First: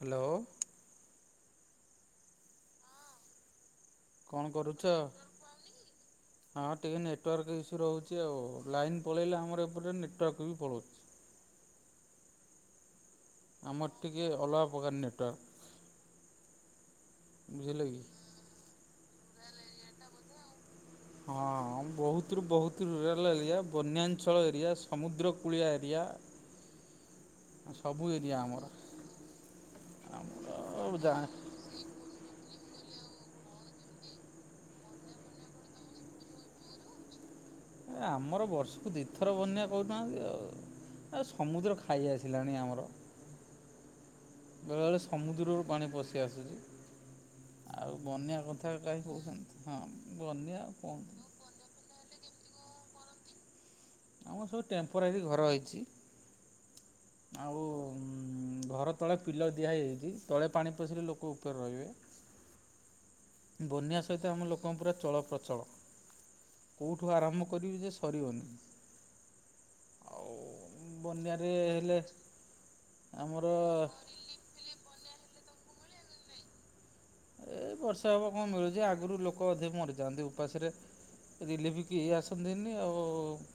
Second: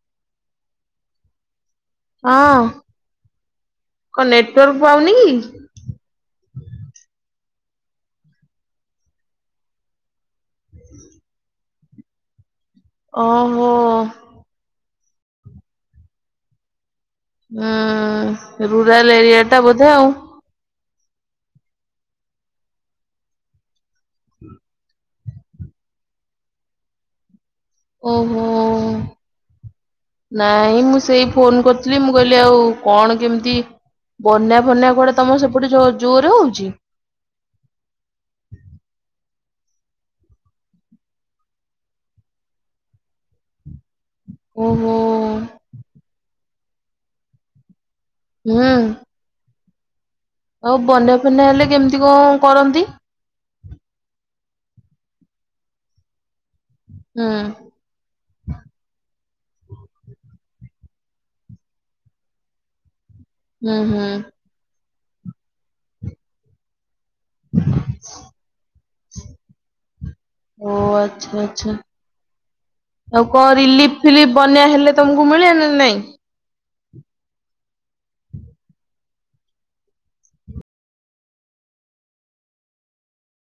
Hello. ହଁ। କଁ କଣ କରୁଛ? ନେଟୱାର୍କ ପାଉନି ହଁ ଟିକେ କି? ନେଟୱାର୍କ ଇସୁ ରହୁଚି ଆଉ ଲାଇନ୍ ପଳେଇଲେ ଆମର ଏପଟରେ ନେଟୱାର୍କ ବି ପଳଉଚି। ଓହୋ। ଆମର ଟିକେ ଅଲଗା ପକାର ନେଟୱାର୍କ। ବୁଝିଲେ କି? ହୁଁ ରୁରାଲ୍ ଏରିଆ ଟା ବୋଧେ ଆଉ। ହଁ ହଁ ଆମ୍ ବହୁତ୍ ରୁ ବହୁତ୍ ରୁରାଲ୍ ଏଲିଆ ବନ୍ୟାଞ୍ଚଳ ଏରିଆ ସମୁଦ୍ର କୂଳିଆ ଏରିଆ। ସବୁ ଏରିଆ ଓହୋ। ଆମର ନାଇଁ ଆମର ମୁଁ ଯା ସେଇ ଫୋନ କରିଥିଲି ମୁଁ କହିଲି ଏ ଆଉ କଣ କେମତି ବନ୍ୟା ଫନ୍ୟା କୁଆଡେ ତମ ସେପଟେ ଜୋ ଜୋରରେ ହଉଚି। ଆମର ବର୍ଷୁକୁ ଦିଥର ବନ୍ୟା କରୁନାହାନ୍ତି ଆଉ ଆ ସମୁଦ୍ର ଖାଇ ଆସିଲାଣି ଆମର। ବେଳେ ଓହୋ। ବେଳେ ସମୁଦ୍ରରୁ ପାଣି ପଶି ଆସୁଚି। ଆଉ ବନ୍ୟା ହୁଁ କଥା କାହି କହୁଛନ୍ତି ହଁ। ବନ୍ୟା ଆଉ କଣ ବନ୍ୟା ଫନ୍ୟା ହେଲେ କେମତି କଣ କରନ୍ତି? ଆମର ସବୁ ଟେମ୍ପରାରୀ ଘର ହେଇଚି। ହୁଁ ଆଉ ଉମ୍ ଘର ତଳ ପିଲର ଦିଆ ହେଇଯାଇଚି। ତଳେ ପାଣି ପଶିଲେ ଲୋକ ଉପେର ରହିବେ। ହୁଁ ବନ୍ୟା ହୁଁ ସହିତ ଆମ ଲୋକଙ୍କ ପୁରା ଚଳ ପ୍ରଚଳ। ଉଠ୍ ଠୁ ଆରମ୍ଭ କରିବି ଯେ ସରିବନି। ଆଉ ଓ ଆଚ୍ଛା ବନ୍ୟାରେ ଆଚ୍ଛା। ହେଲେ ଆଉ ଆମର କଣ ରିଲିଫ୍ ଫିଲିଫ୍‌ ବନ୍ୟା ହେଲେ ତମକୁ ମିଳେ ନା ନାଇଁ? ଏଇ ବର୍ଷେ ହବ କଣ ମିଳୁଚି। ଆଗୁରୁ ଲୋକ ଅଧିକ ମରିଯାନ୍ତି ଉପାସରେ। ରିଲିଫ କେହି ଆସନ୍ତିନି ଆଉ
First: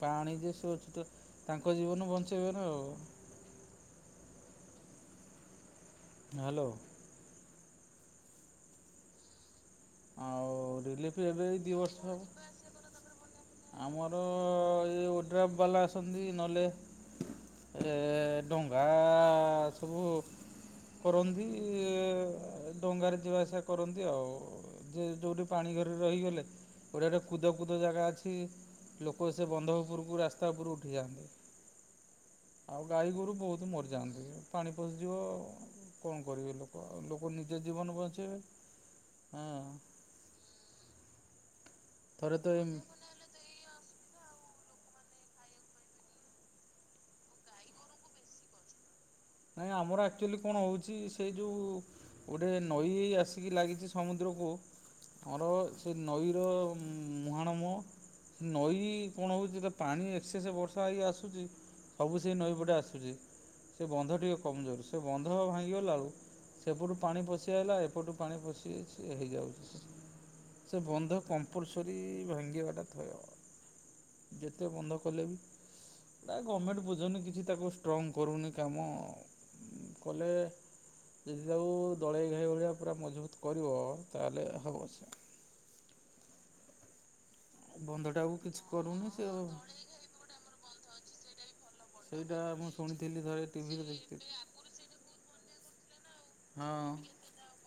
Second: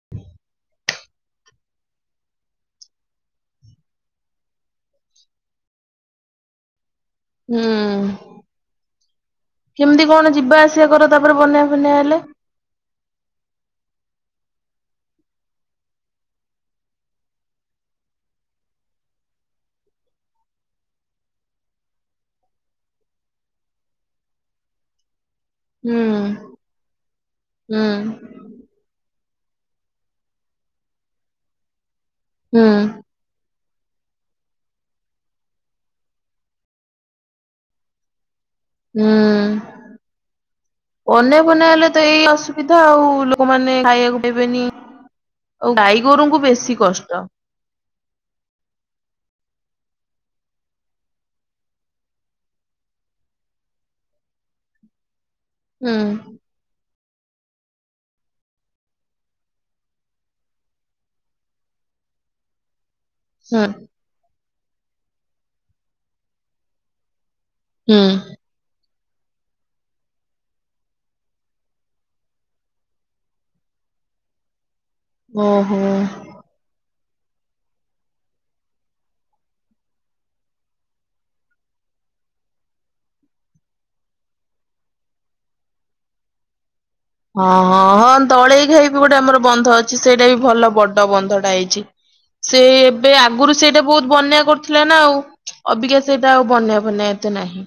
ପାଣି ଯେ ସୁଅ ଛୁଟେ। ତାଙ୍କ ଜୀବନ ବଞ୍ଚେଇବେନା ଆଉ ହାଲୋ। ହୁଁ। କେମତି କଣ ଆଉ ଯିବା ଆସିଆ କର ରିଲିଫ୍ ତାପରେ ଏବେ ଏଇ ବନ୍ୟା ଦୁଇ ବର୍ଷ ଫନ୍ୟା ହେବ ହେଲେ? ଆମର ଏ ଯୋଉ ଓଡ୍ରାଫ ବାଲା ଆସନ୍ତି ନଲେ ଏ ଡଙ୍ଗା ସବୁ କରନ୍ତି ଇ ଡଙ୍ଗାରେ ଯିବା ଆସିବା କରନ୍ତି ଆଉ ଯେ ଯୋଉଠି ପାଣି ଘରେ ହୁଁ ରହିଗଲେ ଗୋଟେ ଗୋଟେ କୁଦ କୁଦ ହୁଁ ଜାଗା ଅଛି ଲୋକ ସେ ବନ୍ଧ ଉପରୁକୁ ରାସ୍ତା ଉପରୁକୁ ଉଠିଯାଆନ୍ତି। ହୁଁ ଆଉ ଗାଈ ଗୋରୁ ବହୁତ ମରି ଯାଆନ୍ତି। ପାଣି ପଶିଯିବ କଣ କରିବେ ଲୋକ ଆଉ ଲୋକ ନିଜ ଜୀବନ ବଞ୍ଚେଇବେ। ହଁ ହୁଁ ବନ୍ୟା ଫନ୍ୟା ହେଲେ ତ ଏଇ ଥରେ ଏମ ଅସୁବିଧା ଆଉ ଲୋକମାନେ ଖାଇଆକୁ ଦେବେନି ଓ ଗାଈ ଗୋରୁଙ୍କୁ ବେଶୀ କଷ୍ଟ। ବେଶୀ କିଛି ନାହିଁ। ଆମର ଆକଚୁଆଲି କଣ ହଉଚି ଗୋଟେ ନଈ ଆସିକି ଲାଗିଚି ସମୁଦ୍ରକୁ ଆମର ସେ ହୁଁ ନଈର ମୁ ମୁହାଣ ମୁହଁ ନଈ କଣ ହଉଚି ଯେତେବେଳେ ପାଣି ଏକ୍ସେସ ବର୍ଷା ହେଇକି ଆସୁଚି ସବୁ ସେଇ ନଈ ପଟେ ଆସୁଚି। ହୁଁ। ଟିକେ କମଜୋର ସେ ବନ୍ଧ ଭାଙ୍ଗିଗଲା ବଳୁ ସେପଟୁ ପାଣି ପଶି ଆଇଲା ହୁଁ ଏପଟୁ ପାଣି ପଶି ସେ ହେଇଯାଉଛି ସେ ବନ୍ଧ କମ୍ପଲସରି ଭାଙ୍ଗିବାଟା ଥୟ। ଯେତେ ବନ୍ଧ କଲେ ବି ଓହୋ ନା ଗମେଣ୍ଟ ବୁଝୁନି କିଛି ତାକୁ ଷ୍ଟ୍ରଙ୍ଗ୍ କରୁନି କାମ। କଲେ ଯଦି ତାକୁ ଦଳେଇ ଘାଇ ଭଳିଆ ପୁରା ମଜବୁତ କରିବ, ତାହେଲେ ହବ ସେ। ହଁ ହଁ ହଁ ବନ୍ଧଟାକୁ କିଛି ଦଳେଇ ଘାଇ ବି କରୁନି ଗୋଟେ ସେ ଆମର ବନ୍ଧ ଅଛି, ସେଇଟା ବି ଭଲ ବଡ ବନ୍ଧଟା ହେଇଚି। ସେଇଟା ସେ ମୁଁ ଏଇ ଏବେ ଶୁଣିଥିଲି ଥରେ ଆଗରୁ ଟିଭିରେ ସେଇଟା ବହୁତ ଦେଖିଥିଲି। ବନ୍ୟା କରୁଥିଲା ନା ଆଉ ଅବିକା ସେଇଟା ଆଉ ବନ୍ୟା ହଁ ଫନ୍ୟା ଏତେ ନାହିଁ।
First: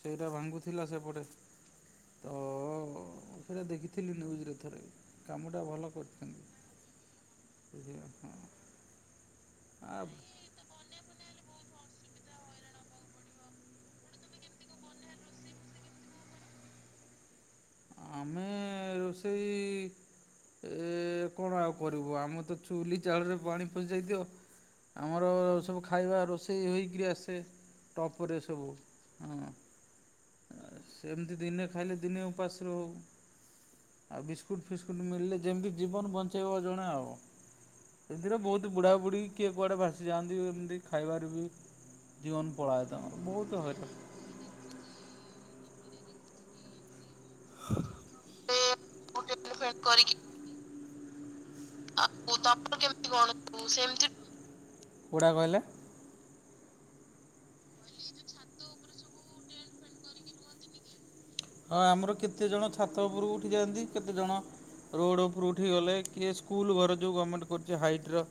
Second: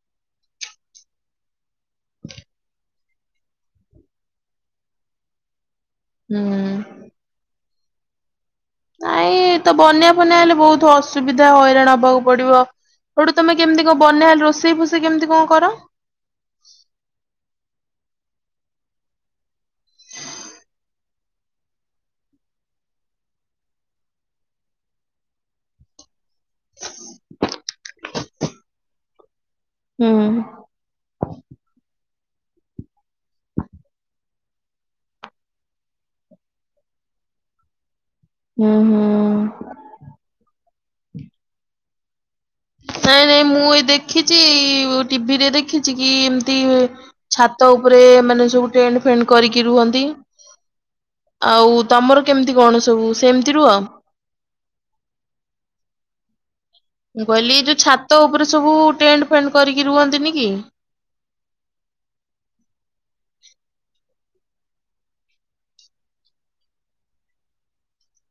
ସେଇଟା ଭାଙ୍ଗୁଥିଲା ସେପଟେ ତ ଅ ସେଇଟା ଦେଖିଥିଲି ନିୟୁଜ୍ ରେ ଥରେ କାମଟା ଭଲ ହୁଁ। କରିଛନ୍ତି [unintelligible] ନାଇଁ ତ ବନ୍ୟା ଫନ୍ୟା ହେଲେ ବହୁତ ଅସୁବିଧା ହଇରାଣ ହବାକୁ ପଡିବ ସୋଉଠୁ ତମେ କେମିତି କଣ ବନ୍ୟା ହେଲେ ରୋଷେଇ ଫୋଷେଇ କେମିତି କଣ କର? ଆମେ ରୋଷେଇ ଏ କଣ ଆଉ କରିବୁ ଆମେ ତ ଚୁଲି ଜାଳରେ ପାଣି ପଶି ଯାଇଥିବ। ଆମର ସବୁ ଖାଇବା, ରୋଷେଇ ହେଇକିରି ଆସେ। ଟପରେ ସବୁ, ହଁ। ହୁଁ ସେମିତି ଦିନେ ଖାଇଲେ, ଦିନେ ଉପାସ ରହୁ। ଆଉ ବିସ୍କୁଟ୍ ଫିସ୍କୁଟ୍ ମିଳିଲେ, ଯେମତି ଜୀବନ ବଞ୍ଚେଇବ ଜଣେ ଆଉ। ଏମିତିରେ ବହୁତ ହୁଁ ବୁଢ଼ାବୁଢ଼ୀ, କିଏ ହୁଁ। କୁଆଡେ ଭାସି ଯାଆନ୍ତି। ଏମିତି ଖାଇବାରେ ବି ଜୀବନ ପଳାଏ ତାଙ୍କର ନାଇଁ, ନାଇଁ ବହୁତ ମୁଁ ଏଇ ହଇରାଣ ଦେଖିଚି, ଟି ଭି ରେ ଦେଖିଚି, କି ଏମତି ଛାତ ଉପରେ, ମାନେ ସବୁ ଟେଣ୍ଟ ଫେଣ୍ଟ କରିକି ରୁହନ୍ତି। ଆଉ [unintelligible] ତମର କେମିତି କଣ ସବୁ କେମତି କଣ ସେମିତି ରୁହ? ସେମତି, କୋଉଟା କହିଲେ? ମୁଁ କହିଲି ଏଇ ଯୋଉ ଛାତ ଉପରେ ସବୁ ଟେଣ୍ଟ ଫେଣ୍ଟ କରିକି ରୁହନ୍ତିନି କି। ହଁ, ଆମର କେତେ ଜଣ ଛାତ ଉପୁରୁକୁ ଉଠି ଯାଆନ୍ତି। କେତେ ଜଣ ରୋଡ ଉପରୁ ଉଠି ଗଲେ, କିଏ ସ୍କୁଲ ଘର ଯୋଉ ଗମେଣ୍ଟ୍ କରଚି ହାଇଟର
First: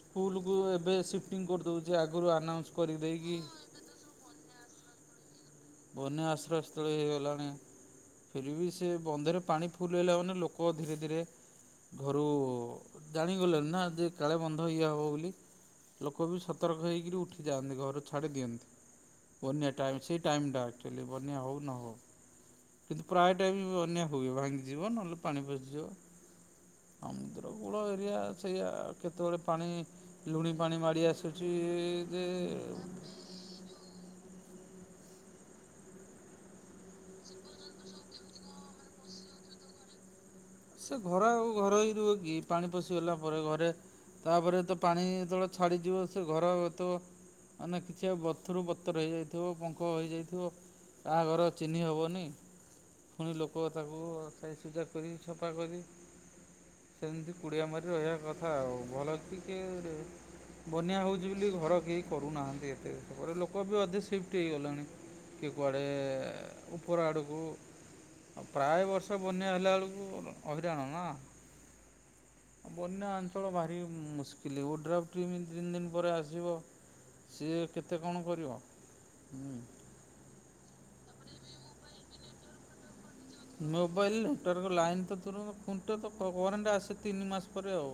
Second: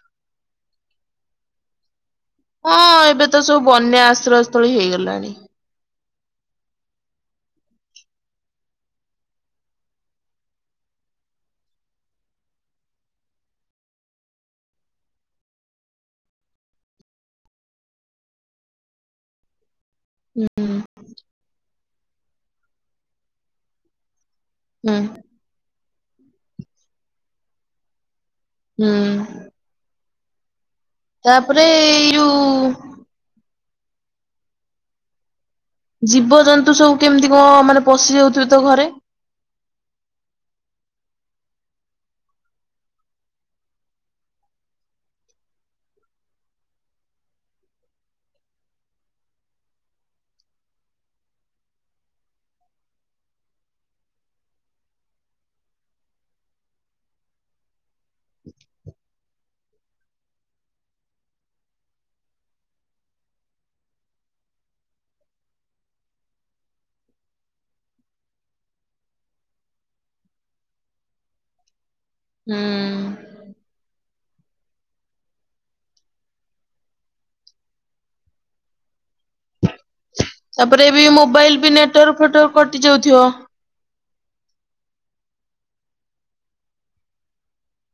ସ୍କୁଲ କୁ ଏବେ ସିଫ୍ଟିଂ କରିଦଉଛଚି। ଆଗ ହଁ, ଏବେ ତ ସବୁ ବନ୍ୟା ଆଶ୍ରୟ ସ୍ଥଳୀ ହେଇଗଲାଣି। ବନ୍ୟ ଆଶ୍ରୟ ସ୍ଥଳୀ ହେଇଗଲାଣି। ଫିର୍ ବି, ସେ ବନ୍ଧରେ ପାଣି ଫୁଲ ହେଲା ମାନେ, ଲୋକ ଧୀରେ ଧୀରେ ଘରୁ, ଜାଣିଗଲେଣି ନା, ଯେ କାଳେ ବନ୍ଧ ଇଏ ହବ ବୋଲି। ଲୋକ ବି ସତର୍କ ହେଇକିରି ଉଠି ଯାଆନ୍ତି। ଘର ଛାଡି ଦିଅନ୍ତି। ବନ୍ୟା ଟାଇମ ସ ଟାଇମ ଟା ଆକଚୁଆଲି ବନ୍ୟା ହଉ, ନ ହଉ। କିନ୍ତୁ ପ୍ରାୟ ଟାଇମ ବନ୍ୟା ହୁଏ ଭାଙ୍ଗିଯିବ, ହୁଁ ନହେଲେ ପାଣି ପଶିଯିବ। ସମୁଦ୍ରକୂଳ ଏରିଆ ସେଇଆ ହୁଁ। କେତେବେଳେ ପାଣି ଲୁଣି ପାଣି ମାଡ଼ି ଆସିଛିି ତାପରେ ଏଇ କି ଯୋଉ ଜୀବଜନ୍ତୁ ସବୁ କେମିତି କଣ ମାନେ ପଶି ଯାଉଥିବେ ତ ଘରେ। ସେ ଘର ଆଉ ଘର ହେଇ ରୁହେ କି। ପାଣି ପଶି ଗଲା ପରେ। ଘରେ ତାପରେ ତ ପାଣି, ତେବେଳେ ଛାଡିଯିବ। ସେ ଘର ତ ମାନେ କିଛି ଆଉ ବତରୁ ବତର ହେଇଯାଇଥିବ ପଙ୍କ ହେଇଯାଇଥିବ। କାହାଘର ଚିହ୍ନି ହବନି। ପୁଣି ଲୋକ ତାକୁ ସାଇ ସୁଜା କରି ସଫା କରି ସେମିତି କୁଡ଼ିଆ ମାରି ରହିବା କଥା ଆଉ। ଭଲ ଅଛି କି ବନ୍ୟା ହେଉଛି ବୋଲି ଘର କେହି କରୁନାହାଁନ୍ତି ଏତେ। ପରେ ଲୋକ ବି ଅଧେ ସିଫ୍ଟ ହେଇଗଲେଣି। କିଏ କୁଆଡେ, ଉପର ଆଡକୁ। ଆ ପ୍ରାୟ ବର୍ଷ ବନ୍ୟା ହେଲା ବେଳକୁ ହଇରାଣ ନା, ବନ୍ୟା ଅଞ୍ଚଳ ଭାରି ମୁ [unintelligible] ତିନି ଦିନ ପରେ ଆସିବ। ସିଏ କେତେ କଣ କରିବ। ହୁଁ। ତାପରେ ବି ମୋବାଇଲ ବି ନେଟୱାର୍କ ଫେଟୱାର୍କ କଟି ଯାଉଥିବ। ମୋବାଇଲ [unintelligible] ଲାଇନ ଖୁଣ୍ଟ କରେଣ୍ଟ ଆସେ ତିନି ମାସ ପରେ ଆଉ।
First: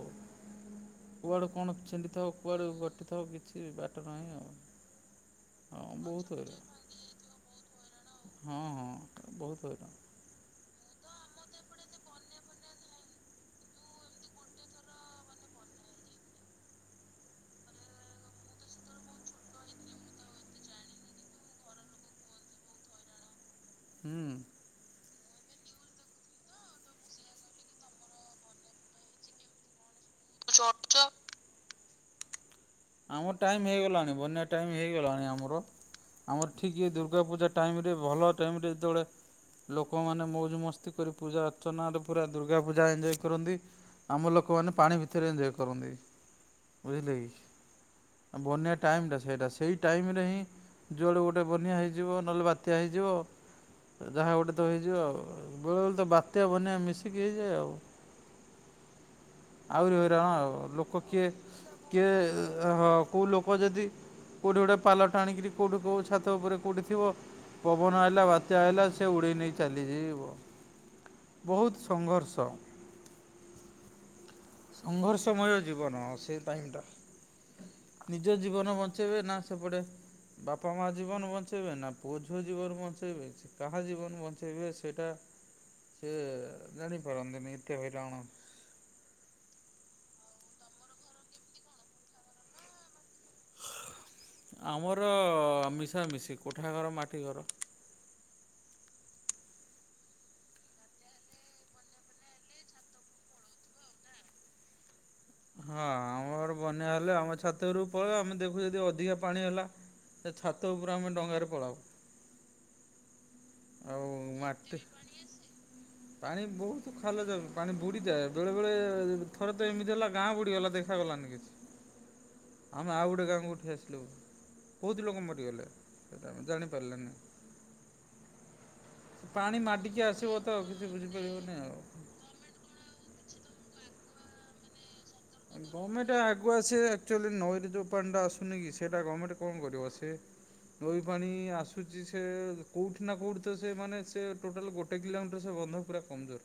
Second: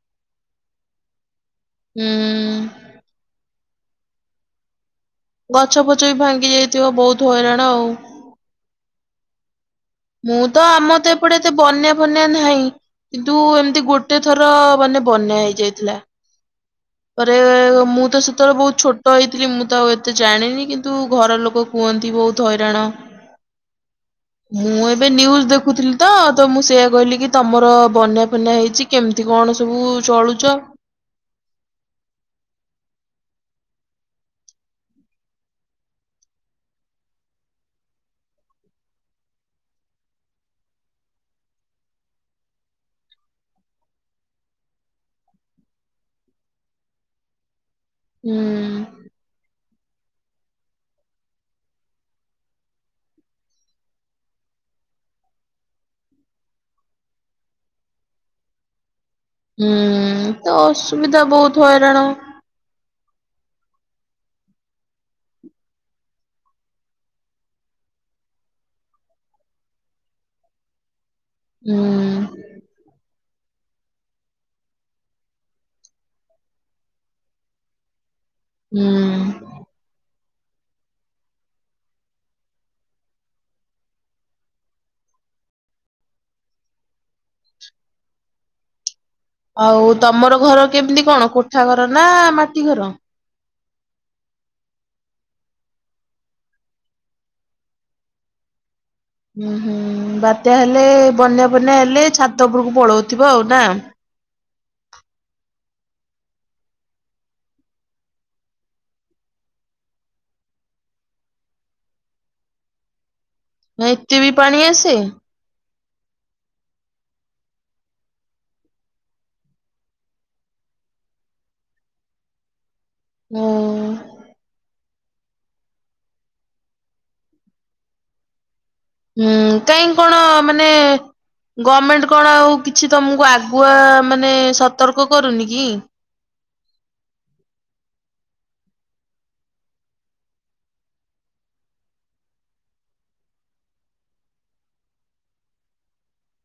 କୁଆଡୁ କଣ ଛିଡ଼ି ଥିବ କୁଆଡୁ ହୁଁ। କଟି ଥିବ କିଛି ବାଟ ନାହିଁ ଆଉ। ଗଛ ହଁ ପଛ ବି ବହୁତ ଭାଙ୍ଗି ହଇରାଣ ଯାଇଥିବ। ବହୁତ ହଇରାଣ ଆଉ। ହଁ ହଁ ବହୁତ ହୁଏ। ମୁଁ ତ ଆମ ତ ଏପଟେ ଏତେ ବନ୍ୟା ଫନ୍ୟା ନାହିଁ। କିନ୍ତୁ ଏମିତି ଗୋଟେ ଥର। ମାନେ ବନ୍ୟା ହେଇଯାଇଥିଲା। ତାପରେ ମୁଁ ତ ସେତେବେଳେ ବହୁତ ଛୋଟ ହେଇଥିଲି। ମୁଁ ତ ଏତେ ଜାଣିନି କିନ୍ତୁ ଘର ଲୋକ କୁହ ବହୁତ ହଇରାଣ। ହୁଁ। ମୁଁ ଏ ଏବେ ନ୍ୟୁଜ୍ ଦେଖୁଥିଲି ତ। ତ ମୁଁ ସେଆ କହିଲି କି, ତୁମର ବନ୍ୟା ଫନା ହେଇଛି କେମିତି କଣ ସବୁ ଚଳୁଚ। ଆମ ଟାଇମ ହେଇଗଲାଣି। ବନ୍ୟା ଟାଇମ ହେଇଗଲାଣି ଆମର। ଆମର ଠିକ୍ ଇଏ ଦୁର୍ଗା ପୂଜା ଟାଇମ ରେ ଭଲ ଟାଇମ ରେ ଯେତେବେଳେ ଲୋକମାନେ ମୌଜ ମସ୍ତି କରି, ପୂଜା ଅର୍ଚ୍ଚନାରେ ପୁରା ଦୁର୍ଗା ପୂଜା ଏଞଜୟ କରନ୍ତି। ଆମ ଲୋକମାନେ ପାଣି ଭିତରେ ଏଞଜୟ କରନ୍ତି। ବୁଝିଲେ କି। ହୁଁ ବନ୍ୟା ଟାଇମ ଟା ସେଇଟା। ସେଇ ସେଇ ଟାଇମ୍ ରେ ହିଁ, ଯୁଆଡ଼ୁ ଗୋଟେ ବନ୍ୟା ହେଇଯିବ। ନହେଲେ ବାତ୍ୟା ହେଇଯିବ। ଯାହା ଗୋଟେ ତ ହେଇଯିବ ଆଉ। ବେଳେବେଳେ ତ ବାତ୍ୟା ବନ୍ୟା ମିଶିକି ହେଇଯାଏ ଆଉ। [inaudible] ଆହୁରି ହଇରାଣ ହୁଁ ଆଉ ତ ଅସୁବିଧା ବହୁତ ହଇରାଣ। ହଁ କେଉଁ ଲୋକ ଯଦି କେଉଁଠି ଗୋଟେ ପାଲ ଟାଣିକରି କେଉଁଠି କେଉଁ ଛାତ ଉପରେ କେଉଁଠି ଥିବ। ପବନ ଆଇଲା ବାତ୍ୟା ଆଇଲା ସେ ଉଡ଼େଇ ନେଇ ଚାଲିଯିବ। ବହୁତ ହୁଁ ସଂଘର୍ଷ। ସଂଘର୍ଷମୟ ଜୀବନ ସେ ଟାଇମଟା। ନିଜ ଜୀବନ ହୁଁ ବଞ୍ଚେଇବେ ନା ସେପଟେ ବାପା ମା ଜୀବନ ବଞ୍ଚେଇବେ! ନା ପୁଅ ଝିଅ ଜୀବନ ବଞ୍ଚେଇବେ କାହା ଜୀବନ ବଞ୍ଚେଇବେ ସେଇଟା ସେ ଜାଣି ପାରନ୍ତିନି ଏତେ ହଇରାଣ। ଆଉ ତମର ଘର କେମିତି କଣ କୋଠା ଘର ନା ମାଟି ଘର? ଆମର ମିଶାମିଶି କୋଠା ଘର ମାଟି ଘର। [inaudible] ହୁଁ ହୁଁ ବାତ୍ୟା ହେଲେ ବନ୍ୟା ବନ୍ୟା ହେଲେ ଛାତ ଉପରକୁ ପଳଉଥିବ ଆଉ ନା। ହଁ ଆମ ଘର ବନ୍ୟା ହେଲେ ଆମ ଛାତ ଉପରକୁ ପଳେଇବୁ ଆମେ ଦେଖୁ ଯଦି ଅଧିକା ପାଣି ହେଲା। ଛାତ ଉପରେ ଆମେ ଡଙ୍ଗାରେ ପଳାଉ। ଏତେ ବି ପାଣି ଆସେ। ହୁଁ। ପାଣି ବହୁତ ଖାଲ ଯା ପାଣି ବୁଡ଼ିଯାଏ। ବେଳେବେଳେ ଥରେ ତ ଏମିତି ହେଲା ଗାଁ ବୁଡ଼ିଗଲା ଦେଖାଗଲାନି। ଆମେ ଆଉ ଗୋଟେ ଗାଁକୁ ହୁଁ ଉଠି ଆସିଲୁ। ବହୁତ ଲୋକ ମରିଗଲେ ସେଇଟା ଆମେ ଜାଣିପାରିଲେନି। ହୁଁ ପାଣି କାହିଁ ମାଡ଼ିକି କଣ ଆସିବ ତ ମାନେ କିଛି ବୁଝିପାରିବନି ଆଉ ଗମେଣ୍ଟ କଣ ଆଉ କିଛି ତମକୁ ଆଗୁଆ ମାନେ ସତର୍କ କରୁନି କି? ଗମେଟ ଆଗୁଆ ସିଏ ଅକ୍ଚୁଆଲି ନଈରେ ଯଉ ପାଣିଟା ଆସୁ ସୁନି କି ସେଟା ଗମେଣ୍ଟ କଣ କରିବ ସେ ନଇ ପାଣି ଆସୁଛି। ସେ କୋଉଠି ନା କୋଉଠି ତ ସେ ମାନେ ସେ ଟୋଟାଲ ଗୋଟେ କିଲୋମିଟର ସେ ବନ୍ଧ ପୁରା କମଜୋର।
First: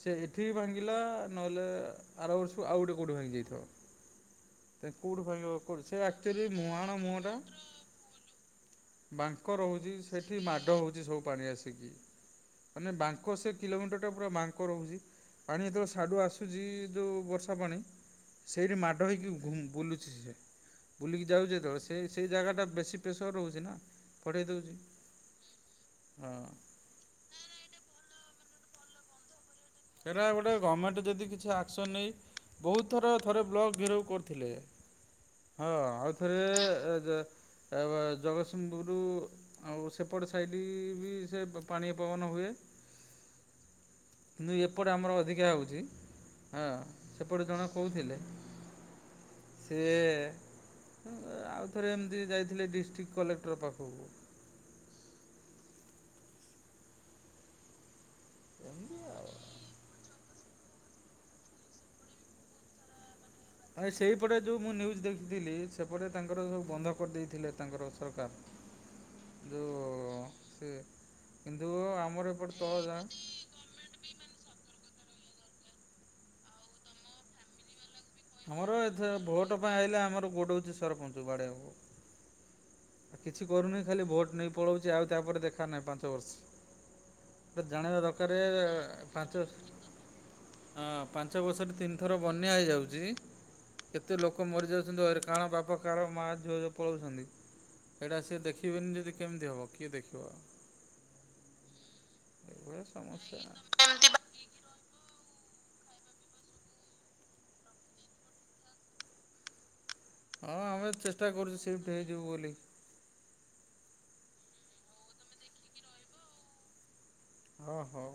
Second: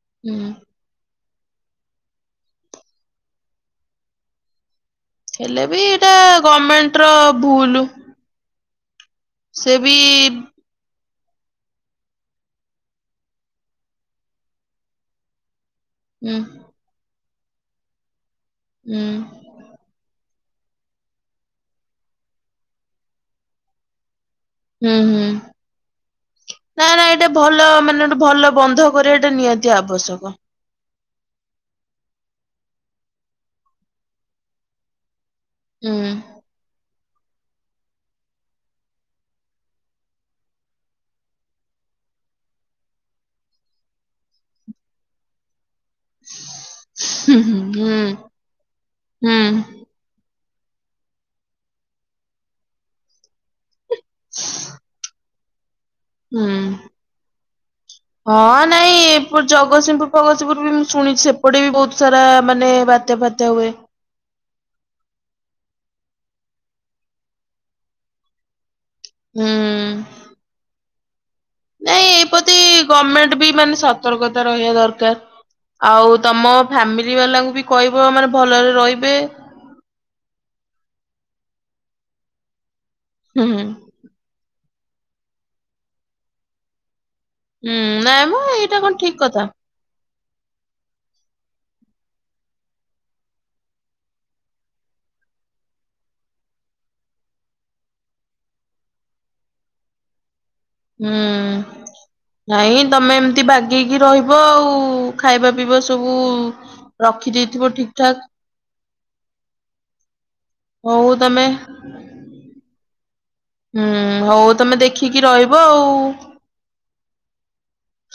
ସେ ହୁଁ ଏଠି ଭାଙ୍ଗିଲା ନହେଲେ ଆର ବର୍ଷକୁ ଆଉ ଗୋଟେ କୋଉଠି ଭାଙ୍ଗି ଯାଇଥାଉ। କୋଉଠୁ ଭାଙ୍ଗିବ ହେଲେ ବି କୋଉଠି ସେ ଏଇଟା ଅକ୍ଚୂଆଲି ଗଭର୍ଣମେଣ୍ଟ ମୁହାଣ ର ମୁହଁ ଟା। ଭୁଲ। ବାଙ୍କ ସେ ରହୁଛି ବି ସେଠି ମାଡ଼ ହଉଛି ସବୁ। ପାଣି ଆସିକି ମାନେ ବାଙ୍କ ସେ କିଲୋମିଟରଟା ପୁରା ବାଙ୍କ ରହୁଚି। ପାଣି ଯେତେବେଳେ ସ୍ ସାଡୁ ହୁଁ ଆସୁଛି ଯୋଉ ବର୍ଷା ପାଣି। ସେଇଠି ମାଡ ହେଇକି ହୁଁ। ଘୁଂ ବୁଲୁଛି ସେ। ବୁଲିକି ଯାଉଛି ଯେତବେଳେ ସେ ସେଇ ଜାଗା ଟା ବେଶୀ ପ୍ରେସର ରହୁଛି ନା। ଫଟେଇ ଦେଉଛି। ହୁଁ ହୁଁ ହଁ ନାଇଁ ନାଇଁ ଏଇଟା ଭଲ ମାନେ ଗଟେ ଭଲ ବନ୍ଧ କରବାଟା ନିହାତି ଆବଶ୍ୟକ। ସେରା ଗୋଟେ ଗମେଣ୍ଟ ଯଦି କିଛି ଆକ୍ସନ୍ ନେଇ ବହୁତ ଥର ଥରେ ବ୍ଲକ୍ ଘେରଉ କରିଥିଲେ। ହଁ ହୁଁ ଆଉଥରେ ଯ ଅ ବ ଜଗତସିଂହପୁର ଆଉ ସେପଟ ସାଇଟ ବି ସେ ପାଣିଆ ପବନ ହୁଏ କିନ୍ତୁ ଏପଟେ ଆମର ଅଧିକା ହଉଛି। ହଁ ହୁଁ ସେପଟେ ଜଣେ ହୁଁ କହୁଥିଲେ ହୁଁ। ସିଏ ଉ ଆଉଥରେ ଏମିତି ଯାଇଥିଲେ ଡିଷ୍ଟ୍ରିକ୍ଟ କଲେକ୍ଟର ପାଖକୁ। [inaudible] ହୁଁ ଉଁ। ହ ହଁ ନାଇଁ ଏ ଜଗତସିଂହପୁର ଫଗତସିଂହପୁର ବି ମୁଁ ଶୁଣିଛି। ଏପଟେ ବି ବହୁତ ସାରା ମାନେ ବାତ୍ୟା ଫା ଆ ସେଇପଟେ। ଯେଉଁ ମୁଁ ନ୍ୟୁଜ୍ ଦେଖିଥିଲି! ସେପଟ ତାଙ୍କର ସବୁ ବନ୍ଧ କରିଦେଇଥିଲେ ତାଙ୍କର ସରକାର। ହୁଁ ଯେଉଁ ଉଁ, ସେ କିନ୍ତୁ ନାଇଁ ଏ ଆମର ଏପଟେ ପ୍ରତି ତଳ ଗାଁ ଗମେଣ୍ଟ ବି ମାନେ ସତର୍କତା ରହିବା ଦରକାର। ଆଉ ତମ ଫାମିଲି ବାଲାଙ୍କୁ ବି କହି ଆମର ଏଥ ଭୋଟ ପା ଆଇଲା ଆମର ଗୋଡଉଛି ସରପଞ୍ଚ କୁ ବାଡେଇ ବାକୁ ହୁଁ କିଛି ହୁଁ। କରୁନି ଖାଲି ଭୋଟ ନେଇ ପଳଉଛି ଆଉ ତାପରେ ଦେଖା ନାହିଁ ପାଞ୍ଚ ବର୍ଷ। ହୁଁ ଜାଣିବା ନାଇଁ ଦରକାର ମ ଏଇଟା କଣ ଠିକ ପାଞ୍ଚ କଥା। ହଁ ପାଞ୍ଚ ବର୍ଷରେ ତିନିଥର ବନ୍ୟା ହେଇଯାଉଛି। କେତେ ଲୋକ ମରିଯାଉଛନ୍ତି ଭୟରେ କାର ବାପା କାହାର ମା ସୁଅରେ ପଳଉଛନ୍ତି। ଏଇଟା ସିଏ ଦେଖିବେନି ଯଦି କେମିତି ହବ କିଏ ଦେଖିବ? ହୁଁ ଏଇଭଳିଆ ନାଇଁ ତମେ ସମସ୍ୟା ଏମିତି ବାଗେଇକି ରହିବ ଆଉ ଖାଇବା ପିଇବା ସବୁ ରଖିଦେଇଥିବ ଠିକ ଠାକ୍। ହଁ ଆମେ ହଉ ଚେଷ୍ଟା ତମେ କରୁଛୁ ସିଫ୍ଟ ହେଇଯିବୁ ବୋଲି। ହୁଁ ହଉ ତମେ ଦେଖିକି ରହିବ ଆଉ। ହଁ ହଉ,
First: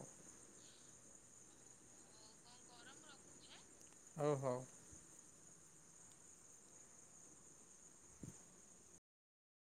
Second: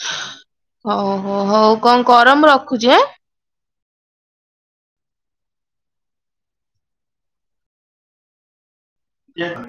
ହଉ ହୋ ହଉ କଣ କର ମୁଁ ରଖୁଛି ଆଁ ହୁଁ ହୁଁ ଦେ [inaudible]